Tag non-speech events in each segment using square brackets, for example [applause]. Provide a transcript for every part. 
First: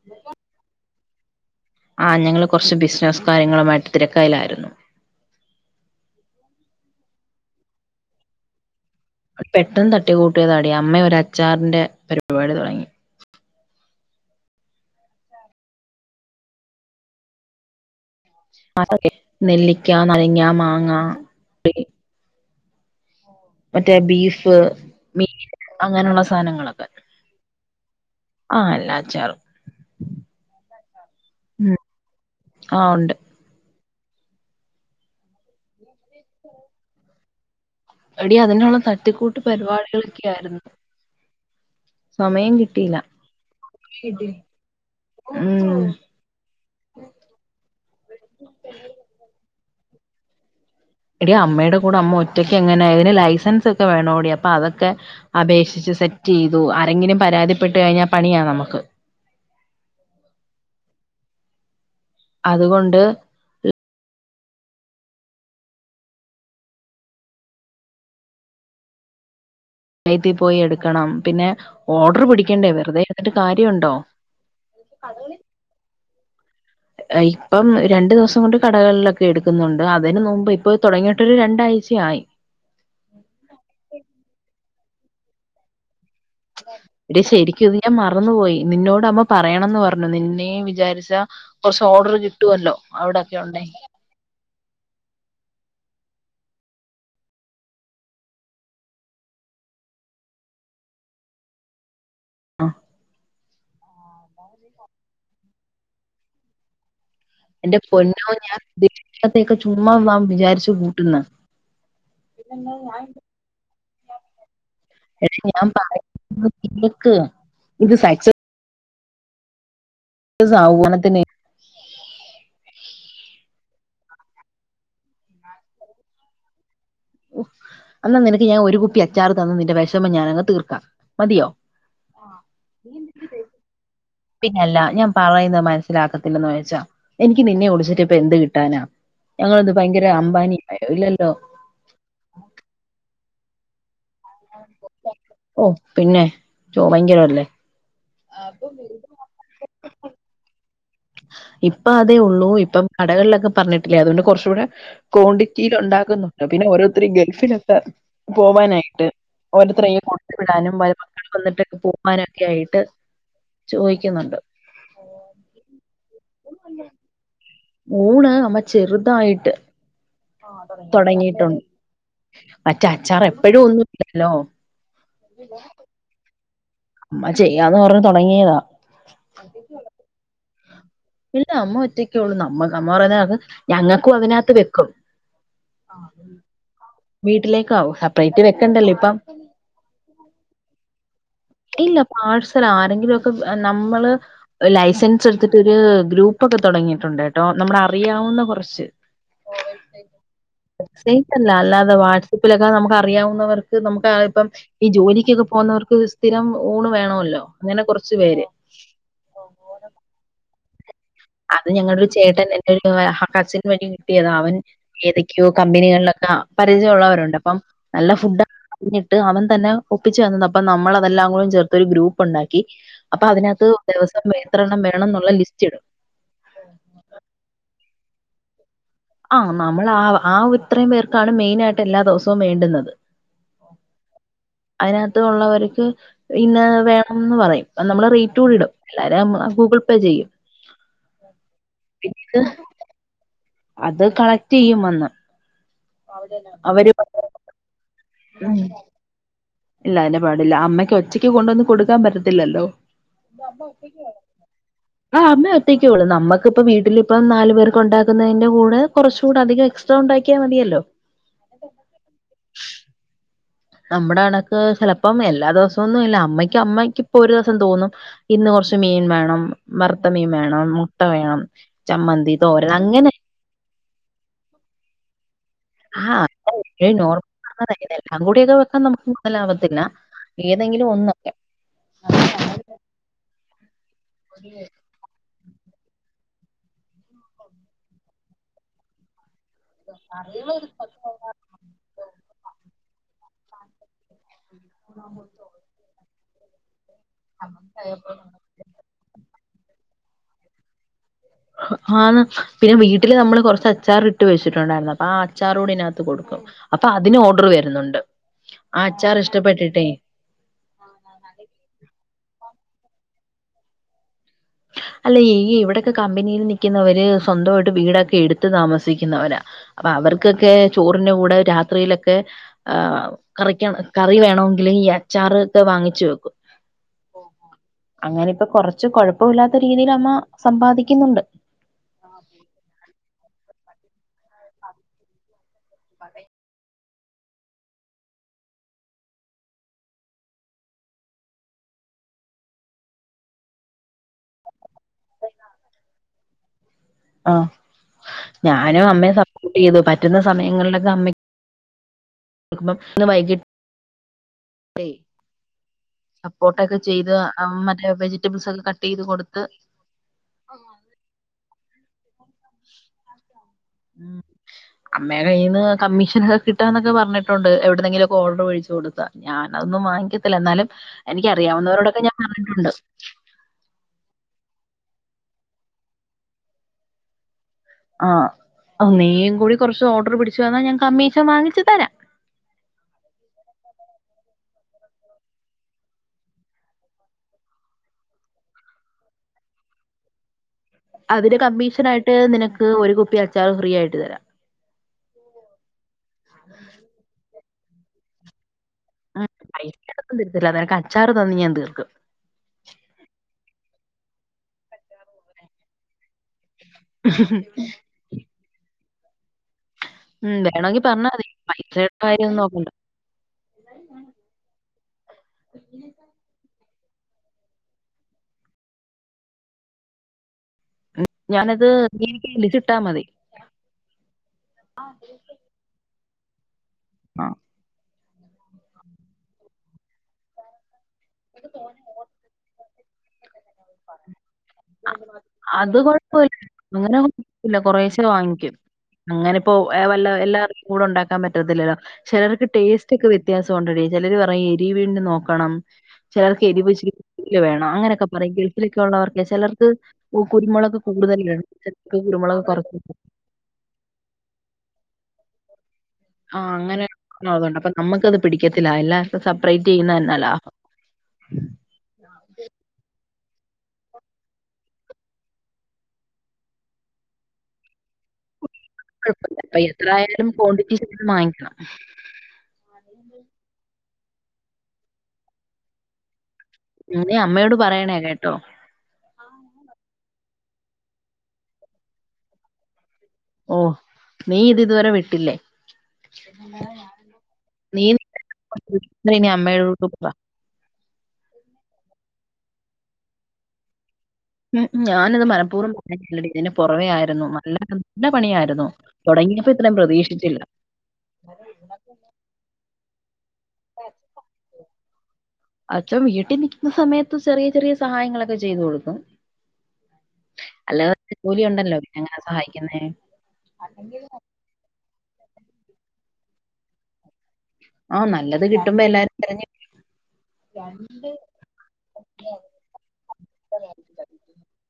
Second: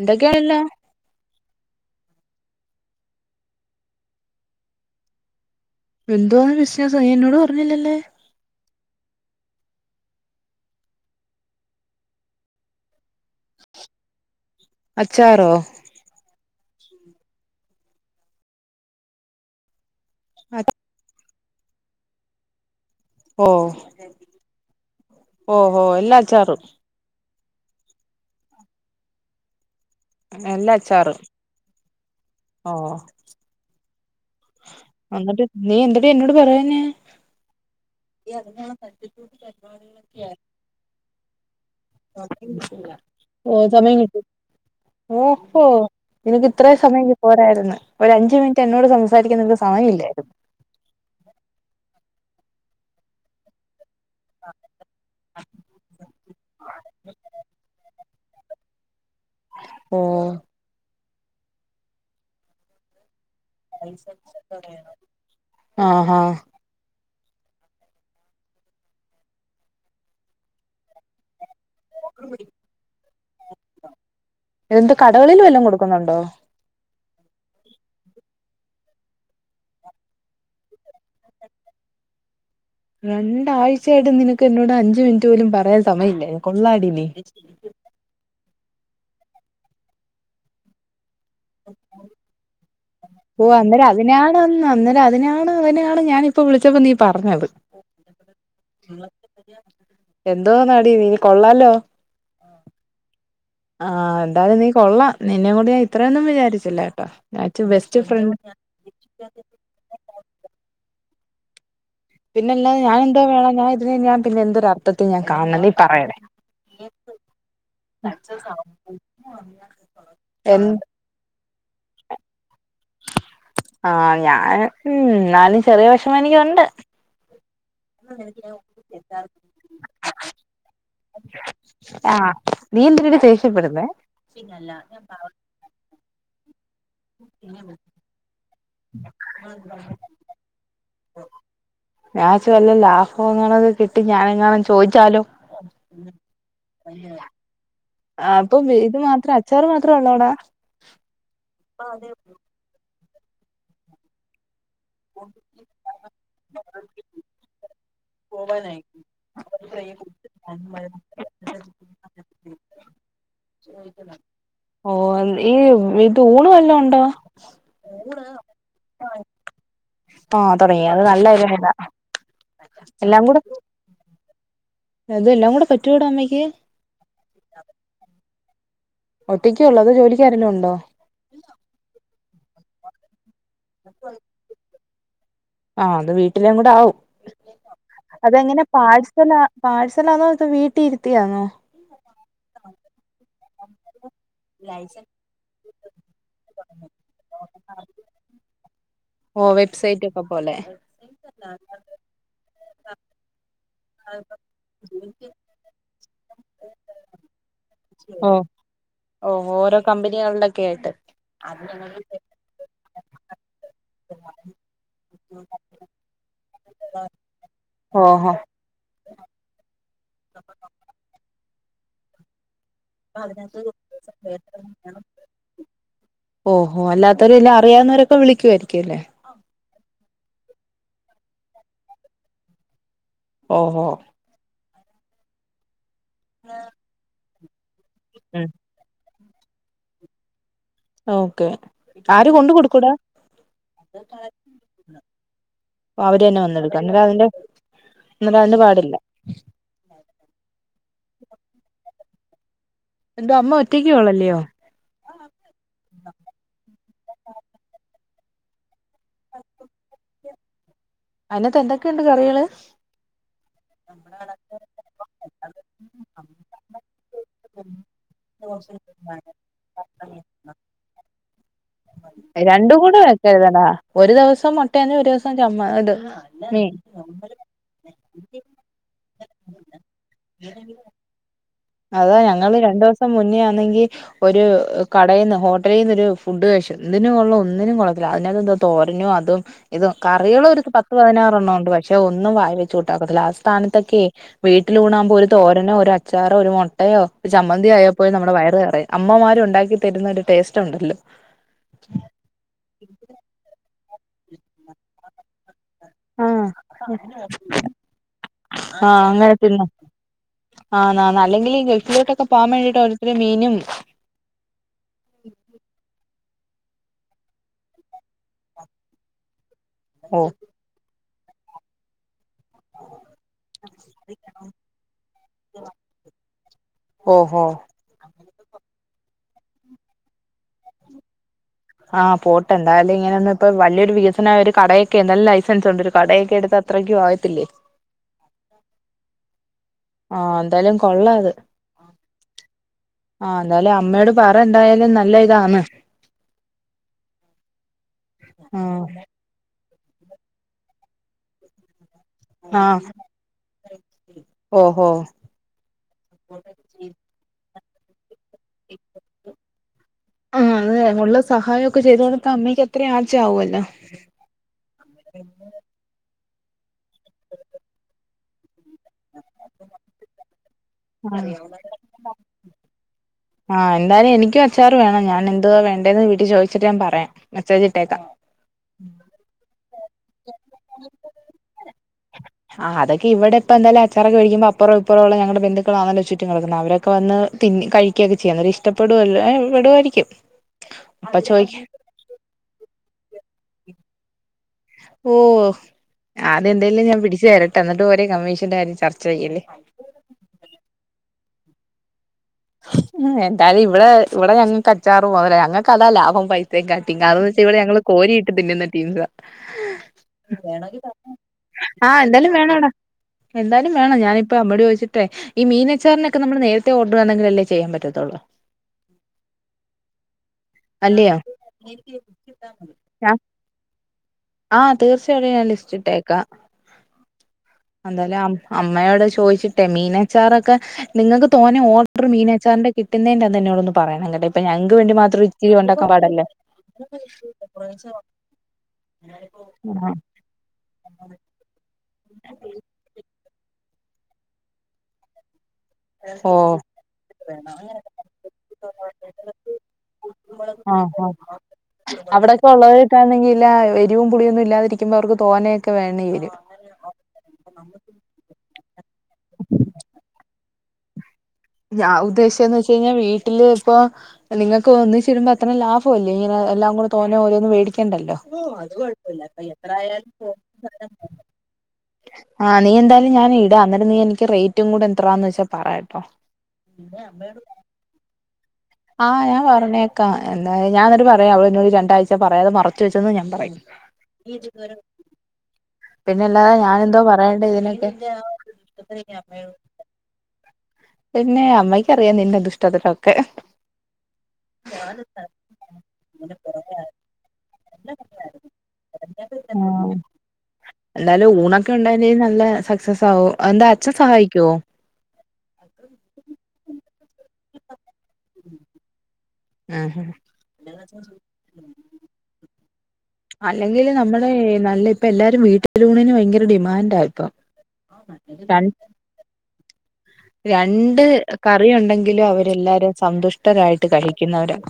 എന്തൊക്കേണ്ള്ളേ ആ ഞങ്ങള് കൊർച്ച് ബിസിനസ്സ് കാര്യങ്ങളുമായിട്ട് തിരക്കയിലായിരുന്നു എന്തുവാണ് ബിസ്നസ്സ് എന്നോട് പറഞ്ഞില്ലല്ലേ പെട്ടെന്ന് തട്ടി കൂട്ടിയതാടി അമ്മ ഒരു അച്ചാറിന്റെ പരിപാടി തുടങ്ങി അച്ചാറോ അതെ നെല്ലിക്ക നരങ്ങ മാങ്ങ ഓ മറ്റേ ബീഫ് മീൻ ഓ ഓ എല്ലാ അങ്ങനെയുള്ള അച്ചാറും സാനങ്ങളൊക്കെ ആ എല്ലാ അച്ചാറും എല്ലാ അച്ചാറും ഉം ഓ ആഹ് ഉണ്ട് എന്നിട്ട് നീ എന്തെടി എന്നോട് പറയാഞ്ഞേ എടി അതിനുള്ള തട്ടിക്കൂട്ട് പരിപാടികളൊക്കെ ആയിരുന്നു സമയം കിട്ടിയില്ല [unintelligible] ഓ സമയം കിട്ടി ഓഹോ ഓഹോ ഉം നിനക്ക് ഇത്രയും സമയങ്കി പോരായിരുന്ന് ഒര അഞ്ച് മിനിറ്റ് എന്നോട് സംസാരിക്കാ നിനക്ക് സമയം ഇല്ലേ എടീ അമ്മയുടെ കൂടെ അമ്മ ഒറ്റയ്ക്ക് എങ്ങനെ ഇതിന് ലൈസൻസ് അത് വേണോടി അപ്പൊ അതൊക്കെ അപേക്ഷിച്ച് സെറ്റ് ചെയ്തു ആരെങ്കിലും പരാതിപ്പെട്ട് കഴിഞ്ഞാ പണിയാ നമക്ക് ഓഹ് അതുകൊണ്ട് ആഹ് ആഹ് [unintelligible] പോയി എടുക്കണം പിന്നെ ഓർഡറ് പിടിക്കേണ്ടേ വെറുതെ ഇരുന്നിട്ട് കാര്യംണ്ടോ എന്ത് കടകളില് വല്ലോം കൊടുക്കുന്നുണ്ടോ ഇപ്പം രണ്ടു ദിവസം കൊണ്ട് കടകളിലൊക്കെ എടുക്കുന്നുണ്ട് അതിന് നുമ്പ് ഇപ്പൊ തൊടങ്ങിയിട്ടൊരു രണ്ടാഴ്ച്ച ആയി രണ്ടാഴ്ച്ചയായിട്ട് നിനക്ക് എന്നോട് അഞ്ചു മിനിറ്റ് പോലും പറയാൻ സമയം ഇല്ലേ കൊള്ളാടി നീ എടി ശരിക്കും ഇത് ഞാൻ മറന്നു പോയി നിന്നോട് അമ്മ പറയണംന്ന് പറഞ്ഞു നിന്നെയും വിചാരിച്ചാ കൊറച്ച് ഓർഡറ് കിട്ടുവല്ലോ അവിടൊക്കെ ഓ ഉണ്ടേ അന്നേരം അതിനാണ് അന്നേരം അതിനാണ് അതിനാണ് ഞാനിപ്പം വിളിച്ചപ്പോ നീ പറഞ്ഞത് എന്തുവാന്നാടി നീ കൊള്ളാലോ അ ആഹ് എന്തായാലും നീ കൊള്ളാം നിന്നെയും കൊണ്ട് ഞാൻ ഇത്രയൊന്നും വിചാരിച്ചില്ല കേട്ടോ ഞാൻ ഇച്ച് എന്റെ ബെസ്റ്റ് പൊന്നോ ഫ്രണ്ട് ഞാൻ [unintelligible] ത്തേക്ക്ചുമ്മാ വാ വിചാരിച്ചു കൂട്ടുന്നെ പിന്നെല്ലാതെ ഞാനെന്തോ വേണം ഞാൻ ഇതിനെ ഞാൻ പിന്നെ എന്തൊരു അർത്ഥത്തി ഞാൻ എടി കാണണം നീ പറയുന്നത് പറയണേ കേക്ക് ഇത് സക്സസ് [unintelligible] സ എ [unintelligible] ആഹ് ഞാൻ ഉം എന്നാലും ചെറിയ വെഷമം എനിക്കുണ്ട് ഉ എന്നാ നിനക്ക് ഞാൻ ഒരു കുപ്പി അച്ചാറ്ത്തന്ന് നിന്റെ വെഷമം ഞാനങ്ങ് തീർക്കാം മതിയോ ആഹ് നീ എന്തിനെടി ദേഷ്യപ്പെടുന്നെ പിന്നെല്ലാ ഞാൻ പറയുന്നത് മനസ്സിലാക്കത്തില്ലന്ന് വെച്ചാ എനിക്ക് നിന്നെ ഒളിച്ചിട്ട് ഇപ്പ എന്ത് കിട്ടാനാ ഞങ്ങളെന്ത് ഭയങ്കര അംബാനി ഇല്ലല്ലോ [unintelligible] വല്ല ലാഭം എങ്ങാണു ഒക്കെ കിട്ടി ഞാനെങ്ങാനും ചോയിച്ചാലോ ഓ പിന്നെ ചോ ഭയങ്കരവല്ലേ ആഹ് അപ്പൊ ഇത് മാത്രം അച്ചാറ് മാത്രേ ഒള്ളാേ എടാ ഇപ്പം അതേ ഒള്ളൂ ഇപ്പം കടകൾലൊക്കെ പർഞ്ഞിട്ടില്ലേ അതുകൊണ്ട് കാെർച്ചൂടെ കോണ്ടിറ്റീലൊണ്ടാക്കുന്നുണ്ട് പിന്നെ ഓരോര്ത്തെരീ ഗൾഫിലൊക്കെ പോവാനായിട്ട് ഓരോര്ത്രയ്യി കൊട്ത്ത് വിടാനും [unintelligible] മക്കള് വന്നിട്ട് പോവാനൊക്കെ ആയിട്ട് ചോയ്ക്കുന്നുണ്ട് ഓഹ് ഈ ഇത് ഊണ് വല്ലോം ഉണ്ടോ ഊണ് അമ്മ ചെറ്തായിട്ട് ആഹ് തുടങ്ങി അത് നല്ല താെടങ്ങീട്ടുണ്ട് ഐഡിയ മറ്റേ അച്ചാറ് എപ്പഴും ഒന്നും ഇല്ലല്ലോ അതെല്ലാം കൂടെ പറ്റൂവോടാ അമ്മയ്ക്ക് അമ്മ ചെയ്യാന്ന് പർഞ്ഞ് താെടങ്ങിയെതാ ഒറ്റെക്കെ ഒള്ളാേ അതോ ജോലിക്കാരേലും ഒണ്ടോ ഇല്ല അമ്മ ഒറ്റക്കേ ഒള്ളു നമ്മ അമ്മ പറയ്ണെക്ക് ഞങ്ങക്കും അതിനകത്ത് വെക്കും ആഹ് അത് വീട്ടിലേം കൂടെ ആവും വീട്ടിലേക്ക് ആവും സപ്പറെയ്റ്റ് വെക്കണ്ടല്ല ഇപ്പം പാഴ്സൽ ആന്നോ തോ വീട്ടി ഇര്ത്തിയാന്നോ ഇല്ല പാഴ്സലാ ആരെങ്കിലും ഒക്കെ നമ്മള് ലൈസൻസെട്ത്ത്ട്ട് ര് ഗ്രൂപ്പൊക്കെ തൊടങ്ങീട്ടുണ്ട് കേട്ടോ നമ്മ്ടെ അറിയാവുന്ന കൊറെച്ച് ഓഹ് വെബ്സയ്റ്റാെക്കെ പോലെ വെബ്സയ്റ്റല്ല അല്ലാതെ വാട്സപ്പിലൊക്കെ നമുക്ക് അറിയാവുന്നവർ ക്ക് നമുക്കാ ഇപ്പം ഈ ജോലിക്ക്യൊക്കെ പോവുന്നവർക്ക് സ്ഥിരം ഊണ് വേണവല്ലോ അങ്ങെനെ കൊറച്ച് പേര് ഓഹ് ഓരോ കമ്പനികൾലൊക്കെ ആയിട്ട് അത് ഞങ്ങൾടെ ഒരു ചേട്ടൻ എന്റെ ഒരു കസിൻ വഴി കിട്ടിയതാ അവൻ ഏതെക്കെയോ കമ്പനികൾലക്കാ പരിചയ ഉള്ളവരുണ്ട് അപ്പം നല്ല ഓഹോ ഫുഡാെ ഞ്ഞിട്ട് അവൻ തന്നെ ഒപ്പിച്ച് തന്നതാ അപ്പം നമ്മളതെല്ലാം കൂടെം ചേർത്തൊര് ഗ്രൂപ്പുണ്ടാക്കി അപ്പൊ അതിനകത്ത് ദിവസം എത്രെണ്ണം വേണംന്നുള്ള ലിസ്റ്റിടും ഓഹോ അല്ലാത്തവെര് എല്ലാം അറിയാവുന്നവരൊക്കെ വിളിക്കുവായിരിക്കു അല്ലേ? ആഹ് നമ്മള് ആഹ് ആഹ് ഇത്രേം പേർക്കാണ് മെയ്നായിട്ട് എല്ലാ ദ്‌വ്സവും വേണ്ട്ന്നത് ഓഹോ അയ്നകത്ത് ഉള്ളവര്ക്ക് ഇന്നത് വേണംന്ന് പറയും നമ്മള് റെയ്റ്റൂടി ഇടും എല്ലാരും ഞമ്മള ഗൂഗിൾ പേ ചെയ്യും ഓക്കെ പിന്നെ ആര് ഇത് കൊണ്ട് കൊട്ക്കൂടാ അത് കളക്ടെയ്യും വന്ന് ഓഹ് അവര് തന്നെ വന്നെട്ക്കും അവര് ന്നിട്ട് ഉം അത്ന്റെ [unintelligible] പാടില്ലാ ഇല്ല അയ്ന് പാടില്ലാ അമ്മയ്ക്ക് ഒറ്റെയ്ക്ക് കൊണ്ട് വന്ന് കൊട്ക്കാം പറ്റത്തില്ലല്ലോ എന്തോ ത് അമ്മ ഒറ്റെക്ക്യാണോ ഒറ്റയ്ക്കുള്ളല്ലയോ ആഹ് അമ്മെ ഒറ്റെക്കേള്ളൂ നമ്മക്ക്പ്പം വീട്ടിലിപ്പം നാല് പേർക്ക് ഉണ്ടാക്കുന്നതിന്റെ കൂടെ കൊർച്ചുടെ അധികം എക്സ് ട്രാ ഉണ്ടാക്ക്യാ മതിയല്ലോ അയ്നകത്ത് എന്തെക്കെണ്ട് കറികള് നമ്മുടെ കണക്ക് ചെലപ്പം എല്ലാ ദിവസാെന്നും ഇല്ലാ അമ്മയ്ക്ക് അമ്മയ്ക്ക്പ്പൊ ഒര് ദ്വ്സം തോന്നും ഇന്ന് കൊർച്ച് മീൻ വേണം വർത്ത മീൻ വേണം മുട്ട വേണം ചമ്മന്തി തോരൻ രണ്ട് കൂടെ അങ്ങനെ വക്കെര്തെടാ ഒര് ദ്‌വെസം മുട്ടെയാന്നേ ഒര് ദ്‌വെസം ചമ്മ ഇത് ആഹ് നോർ മീൻ [unintelligible] അത് കൂടിയൊക്കെ വെക്കാൻ നമ്ക്ക് മൊതലാവാത്തില്ലാ ഏതെങ്കിലും ഒന്ന് അതാ ഞങ്ങള് രണ്ടൂസം മുന്നേ ആന്നെങ്കി ഒര് കടേന്ന് ഹോട്ടെലീന്നൊര് ഫുഡ് കഴ്ച്ചു ന്തിന് കൊള്ളാ ഒന്നിനും കൊള്ളത്തില്ല അത്‌നകത്ത് എന്താ തോരനോ അതും ഇത് കറികളും ഒരു പത്ത് പതിനാറെണ്ണം ഉണ്ട് പക്ഷെ ഒന്നും വായി വെച്ച് കൂട്ടാനൊക്കത്തില്ല ആഹ് സ്ഥാനത്തൊക്കെ വീട്ടിലൂണാകുമ്പോ ഒരു തോരനോ ഒരു അച്ചാറോ ഒരു മുട്ടയോ ഒയു ഒരു ചമ്മന്തി ആയാപ്പോലും നമ്മുടെ വയറ് നെറയും അമ്മമാര് ഉണ്ടാക്കി തരുന്ന ഒരു ടേസ്റ്റ് ഉണ്ടല്ലോ ആഹ് പിന്നെ വീട്ടില് നമ്മള് കൊറച്ച് അച്ചാറ് ഇട്ട് വെച്ചിട്ടുണ്ടായിരുന്നു ആഹ് അച്ചാറൂടെ ഇതിനകത്ത് കൊടുക്കും ആഹ് അപ്പൊ അതിന് ഓർഡർ വരുന്നുണ്ട് ആഹ് അച്ചാർ ഇഷ്ടപ്പെട്ടിട്ടേ ആണോ അല്ലെങ്കിൽ ഈ ഗൾഫിലോട്ടൊക്കെ പോകാൻ വേണ്ടിട്ട് ഓരോരുത്തരു മീനും അല്ല ഈ ഇവിടെയൊക്കെ കമ്പനിയിൽ നിക്കുന്നവര് സ്വന്തവായിട്ട് വീടൊക്കെ എടുത്ത് താമസിക്കുന്നവരാ അപ്പൊ ഓ അവർക്കൊക്കെ ചോറിന്റെ കൂടെ രാത്രിയിലൊക്കെ ആഹ് കറിക്ക് കറി വേണമെങ്കില് ഈ അച്ചാറ് ഒക്കെ വാങ്ങിച്ചു വെക്കും ഓഹോ അങ്ങനെ ഇപ്പൊ കൊറച്ച് കൊഴപ്പമില്ലാത്ത രീതിയില് അമ്മ സമ്പാദിക്കുന്നുണ്ട് ആഹ് പോട്ടെ എന്തായാലും ഇങ്ങനൊന്നും ഇപ്പൊ വലിയൊരു വികസനം ഒരു കടെ എന്തായാലും ലൈസൻസ് ഉണ്ട് ഒരു കടയൊക്കെയെടുത്ത് അത്രയ്ക്കും ആകത്തില്ലേ ആഹ് എന്തായാലും കൊള്ളാത് ആഹ് എന്തായാലും അമ്മയോട് പറ എന്തായാലും നല്ല ഇതാന്ന് ആഹ് ആഹ് ഞാനും അമ്മയെ സപ്പോർട്ട് ചെയ്തു പറ്റുന്ന സമയങ്ങളിലൊക്കെ അമ്മ ആഹ് ഇന്ന് വൈകിട്ട് ഓഹോ സപ്പോട്ടൊക്കെ ചെയ്ത് മറ്റേ വെജിറ്റബിൾസ് ഒക്കെ കട്ട് ചെയ്ത് കൊടുത്ത് ആഹ് അതേ ഉള്ള സഹായം ഒക്കെ ചെയ്തു കൊടുത്താ അമ്മയ്ക്ക് അത്രയും ആച്ച് ആവൂല്ലോ. അമ്മേടെ കയ്യിൽ നിന്ന് കമ്മീഷനൊക്കെ കിട്ടുകാന്നൊക്കെ പറഞ്ഞിട്ടുണ്ട് എവിടെുന്നെങ്കിലുവൊക്കെ ഓർഡർ പിടിച്ച് ത്തു കൊടുത്താ ഞാന് അതൊന്നും വാങ്ങിക്കത്തില്ല എന്നാലും എനിക്ക് ആഹ് അറിയാവുന്നവരോടൊക്കെ ഞാൻ പറഞ്ഞിട്ടുണ്ട്. ആഹ് എന്തായാലും എനിക്കും അച്ചാറ് വേണം. ഞാൻ എന്തുവാ വേണ്ടേന്ന് വീട്ടി ചോദിച്ചിട്ട് ഞാൻ പറയാ മെസ്സേജ് ഇട്ടേ. ആഹ് നീയും കൂടി കൊറച്ച് ഓർഡർ പിടിച്ചു തന്നാൽ ഞാൻ കമ്മീഷൻ വാങ്ങിച്ചു തരാം. ആഹ് അതൊക്കെ ഇവിടെപ്പൊന്തായാലും അച്ചാറൊക്കെ വേടിക്കുംമ്പം അപ്പറോം ഇപ്പറുള്ള ഞങ്ങളുടെ ബന്ധുക്കളാണല്ലോ ചുറ്റും കെടക്കുന്നേ അവര്. അപ്പൊ വന്ന് തിന്ന കഴിക്കുകയൊക്കെ ചെയ്യും അന്നേരം ഇഷ്ടപ്പെടുവെല്ലോ ഏഹ് പെടുമായിരിക്കും. അതിന് കമ്മീഷൻ ആയിട്ട് നിനക്ക് ഒരു കുപ്പി അച്ചാറ് ഫ്രീ ആയിട്ട് തരാം. ഓഹ് ആദ്യം എന്തേലും ഞാൻ പിടിച്ചു തരട്ടെ എന്നിട്ട് പോരേ കമ്മീഷന്റെ കാര്യം ചർച്ച ചെയ്യല്. [unintelligible] തെരത്തില്ല നിനക്ക് അച്ചാറ് തന്ന് ഞാൻ തീർക്കും. ഉംഹ് എന്തായാലും ഇവിടെ ഇവിടെ ഞങ്ങക്ക് അച്ചാറ് പോരെ ഞങ്ങക്ക് അതാ ലാഭം പൈ. [unintelligible] ഇവിടെ ഞങ്ങള് കോരി ഇട്ട് തിന്നുന്ന ടീംസാ. ഉം വേണോങ്കിൽ വേണമെങ്കിൽ പറഞ്ഞാ പറഞ്ഞോ. മതി പൈസയുടെ ആഹ് എന്താലും കാര്യമൊന്നും വേണോടാ. നോക്കണ്ട എന്തായാലും വേണം ഞാനിപ്പോ അമ്മയോട് ചോയ്ച്ചിട്ടെ ഈ മീനച്ചാറിനൊക്കെ നമ്മൾ നേരത്തെ ഓർഡ. ഡർ തന്നങ്കിലല്ലേ ചെയ്യാൻ പറ്റത്തുള്ളൂ. അല്ലെയോ ഞാനത് നീ എനിക്ക് ലിസ്റ്റ് ഇട്ടാ മതി [unintelligible] ആഹ് തീർച്ചയായിട്ടും ഞാൻ ലിസ്റ്റ് ഇട്ടേക്കാം. ആഹ്. എന്തായാലും അമ്മയോട് ചോദിച്ചിട്ടേ മീനച്ചാറൊക്കെ നിങ്ങൾക്ക് തോനേ ഓർഡർ ആഹ് മീനച്ചാറിൻ്റെ. കിട്ടുന്നേന്റെ അന്ന് എന്നോടൊന്ന്. പറയണേ ങ്ങട്ട് ഇപ്പൊ ഞങ്ങക്ക് വേണ്ടി മാത്രം ഇച്ചിരി അത് ഉണ്ടാക്കാൻ പാടല്ലേ. കുഴപ്പമില്ല അങ്ങനെ കുഴപ്പമില്ല കുറേശ്ശെ വാങ്ങിക്കും അങ്ങനെ ഇപ്പോ വല്ല എല്ലാവർക്കും കൂടെ ഉണ്ടാക്കാൻ പറ്റത്തില്ലല്ലോ. ചെലർക്ക് ടേസ്റ്റ് ഒക്കെ വ്യത്യാസം ഉണ്ടെടി ചെലര് പറയും എരിവീണ്ട് നോക്കണം. ചെലർക്ക് ഓഹ് എരിവിച്ചിരി കൂടുതൽ വേണം അങ്ങനെയൊക്കെ പറയെങ്കിൽ. [inaudible] ഉള്ളവർക്കെ ചെലർക്ക് കുരുമുളക് ആഹ് ആഹ് കൂടുതലിടണം ചെലർക്ക് കുരുമുളക് അവിടൊക്കെ കുറച്ച്. ഉള്ളവരൊക്കൊണെങ്കില് എരിവും പുളിയൊന്നും ഇല്ലാതിരിക്കുമ്പോ അവർക്ക് തോനോയെക്കെ വേണ്ടി വരും ആഹ് അങ്ങനെണ്ട് [inaudible] അപ്പൊ നമ്മുക്കത് പിടിക്കത്തില്ല എല്ലാർക്കും സെപ്പറേറ്റ് ചെയ്യുന്ന ന്നല്ലാ. [inaudible] ഞാൻ ഉദ്ദേശിച്ചത് ന്ന് വെച്ച്കഴിഞ്ഞാൽ വീട്ടില് ഇപ്പൊ നിങ്ങൾക്ക് ഒന്നിച്ചിരുമ്പോ അത്ര ലാഭല്ലേ ഇങ്ങനെ എല്ലാം കൂടെ തോന്ന ഓരോന്നും വേടിക്കേണ്ടല്ലോ ഉം അത് കൊഴപ്പ. കൊഴപ്പല്ല അപ്പ എത്രയാലും ക്വാണ്ടിറ്റിന്ന് മാങ്ങിക്കണം ആഹ് നീ എന്തായാലും ഞാന് ഇടാം ന്ന്ട്ട്നീ എനിക്ക് റേറ്റും കൂടെ എത്രാന്ന് വെച്ചാ പറയാട്ടോ നീ അമ്മയോട് പറയണേ കേട്ടോ ആഹ് ഞാൻ പറഞ്ഞേക്കാം. എന്താ ഞാന് ന്ന്ട്ട് പറയാം അവളന്നോട് രണ്ടാ്ച പറയാത മറച്ച് വെച്ച് എന്നും ഞാൻ പറയും ഓഹ് നീ ഇത് ഇതുവരെ വിട്ടില്ലേ പിന്നെ അല്ലാതെ ഞാനെന്തോ പറയണ്ടേ നീ ഇതിനൊക്കെ [inaudible] അമ്മയോട് [unintelligible] പിന്നെ അമ്മയ്ക്ക് അറിയാം നിന്റെ ദുഷ്ടതൊരക്കെ ഉം ഞാനിത് മനപ്പൂർവം പറയാഞ്ഞതല്ലടി ഇതിന് പുറവേയായിരുന്നു. നല്ല നല്ല പണിയായിരുന്നു തുടങ്ങിയപ്പോ ഇത്രയും പ്രതീക്ഷിച്ചില്ല. എല്ലാലും ഊണൊക്കെ ണ്ടായേനേ നല്ല സക്സസ് ആകും. എന്താ അച്ഛൻ സഹായിക്കുവോ? അച്ഛൻ വീട്ടി നിക്കുന്ന സമയത്ത് ചെറിയ ചെറിയ സഹായങ്ങളൊക്കെ ചെയ്ത് കൊടുക്കും ആഹ് അല്ലാതെ ജോലി ഉണ്ടല്ലോ പിന്നെ എങ്ങനെ സഹായിക്കുന്നേ അല്ലെങ്കിൽ നമ്മുടെ ഏഹ് നല്ല പ്പ എല്ലാരും വീട്ടിലൂണിന് ഭയങ്കര ഡിമാൻഡ് ഇപ്പൊ ആഹ് നല്ലത് കിട്ടുമ്പോ എല്ലാരും തെരഞ്ഞ് രണ്ട് കറി ഉണ്ടെങ്കിലും അവരെല്ലാരും സന്തുഷ്ടരായിട്ട് കഴിക്കുന്നവരാ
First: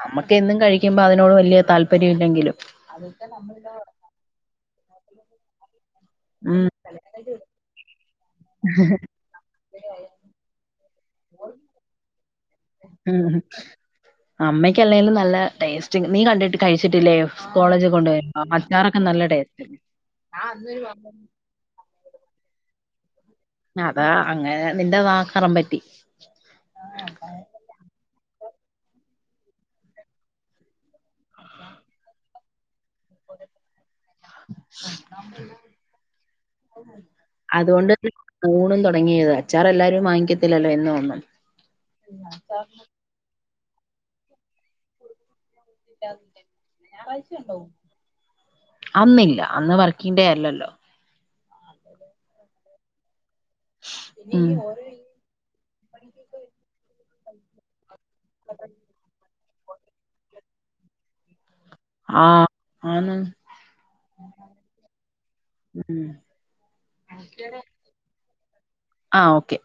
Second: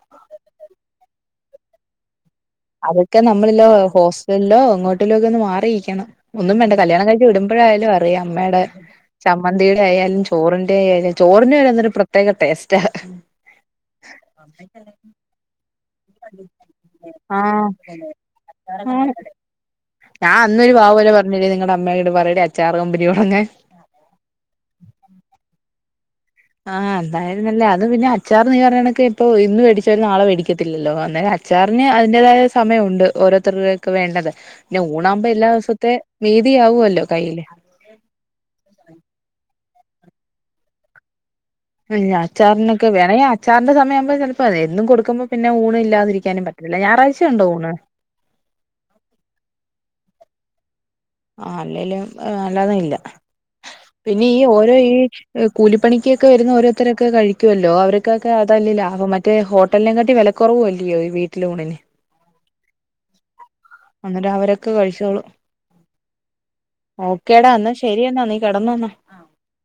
നമ്മക്ക് എന്നും കഴിക്കുമ്പോ അതിനോട് വലിയ താല്പര്യം ഇല്ലെങ്കിലും അതൊക്കെ നമ്മളല്ലോ ഹോസ്റ്റലിലോ എങ്ങോട്ടോലോ ഒക്കെ ഒന്ന് മാറിയിരിക്കണം. ഒന്നും ഉം, വേണ്ട കല്യാണം കഴിച് വിടുമ്പോഴായാലും അറിയാം അമ്മേടെ ചമ്മന്തിയുടെ ആയാലും ചോറിന്റെ ആയാലും ചോറിന് വരെ എന്തൊരു പ്രത്യേ. പ്രത്യേക ടേസ്റ്റാ ഉം അമ്മക്ക് അല്ലെലും നല്ല ടേസ്റ്റ് നീ കണ്ടിട്ട് കഴിച്ചിട്ടില്ലേ ആഹ് കോളേജ് കൊണ്ട വരുമൊ അച്ചാറൊക്കെ നല്ല ടേസ്റ്റ് ഞാൻ അന്ന് ഒരു ആവു പോലെ പറഞ്ഞില്ലേ നിങ്ങളടെ അമ്മയോട് പറയേ അച്ചാറ് കമ്പനി തുടങ്ങാൻ അതാ അങ്ങനെ നിന്റെ നാക്ക് അറൻ പറ്റി ആ എന്തായാല് നല്ല അത് പിന്നെ അച്ചാർ നീ പറഞ്ഞ കണക്കെ ഇപ്പൊ ഇന്ന് മേിച്ചവര് നാളെ മേടിക്കത്തില്ലോ അന്ന അച്ചാറിന് അതിന്റേതായ സമയമുണ്ട് ഓരോത്തര്ക്ക് ഒക്കെ വേണ്ടത് പിന്നെ ഊണാകുമ്പോ എല്ലാ ദിവസത്തെ നീതി ആവു അല്ലോ കയ്യില് അതുകൊണ്ട് ഊണും തുടങ്ങിയത് അച്ചാർ എല്ലാരും വാങ്ങിക്കത്തില്ലല്ലോ എന്ന് ഒന്നും ഉം അച്ചാറിനൊക്കെ വേണെങ്കി അച്ചാറിന്റെ സമയയാവുമ്പോ ചെലപ്പോ എന്നും കൊടുക്കുമ്പോ പിന്നെ ഊണ് ഇല്ലാതിരിക്കാനും പറ്റത്തില്ല ഞായറാഴ്ച്ച ഉണ്ടോ ഊണ് അന്നില്ല അന്ന് വർക്കിങ്ഡേ അല്ലല്ലോ ആ അല്ലേലും അല്ലാന്ന ഇല്ല പിന്നെ ഈ ഉം ഓരോ ഈ കൂലിപണിക്കൊക്കെ വരുന്ന ഓരോരുത്തരൊക്കെ കഴിക്കു അല്ലോ അവർക്കൊക്കെ അതല്ലെ ലാഭം മറ്റ മറ്റേ ഹോട്ടലിനെ കാട്ടിലും വിലക്കുറവും അല്ലിയോ വീട്ടിലെ ഊണ് ആഹ് ആന്ന് എന്നിട്ട് അവരൊക്കെ കഴിച്ചോളൂ ഉം ഓക്കെേടാ എന്നാ ശരി എന്നാ നീ കിടന്നോ എന്നാ ആഹ് ഓക്കെ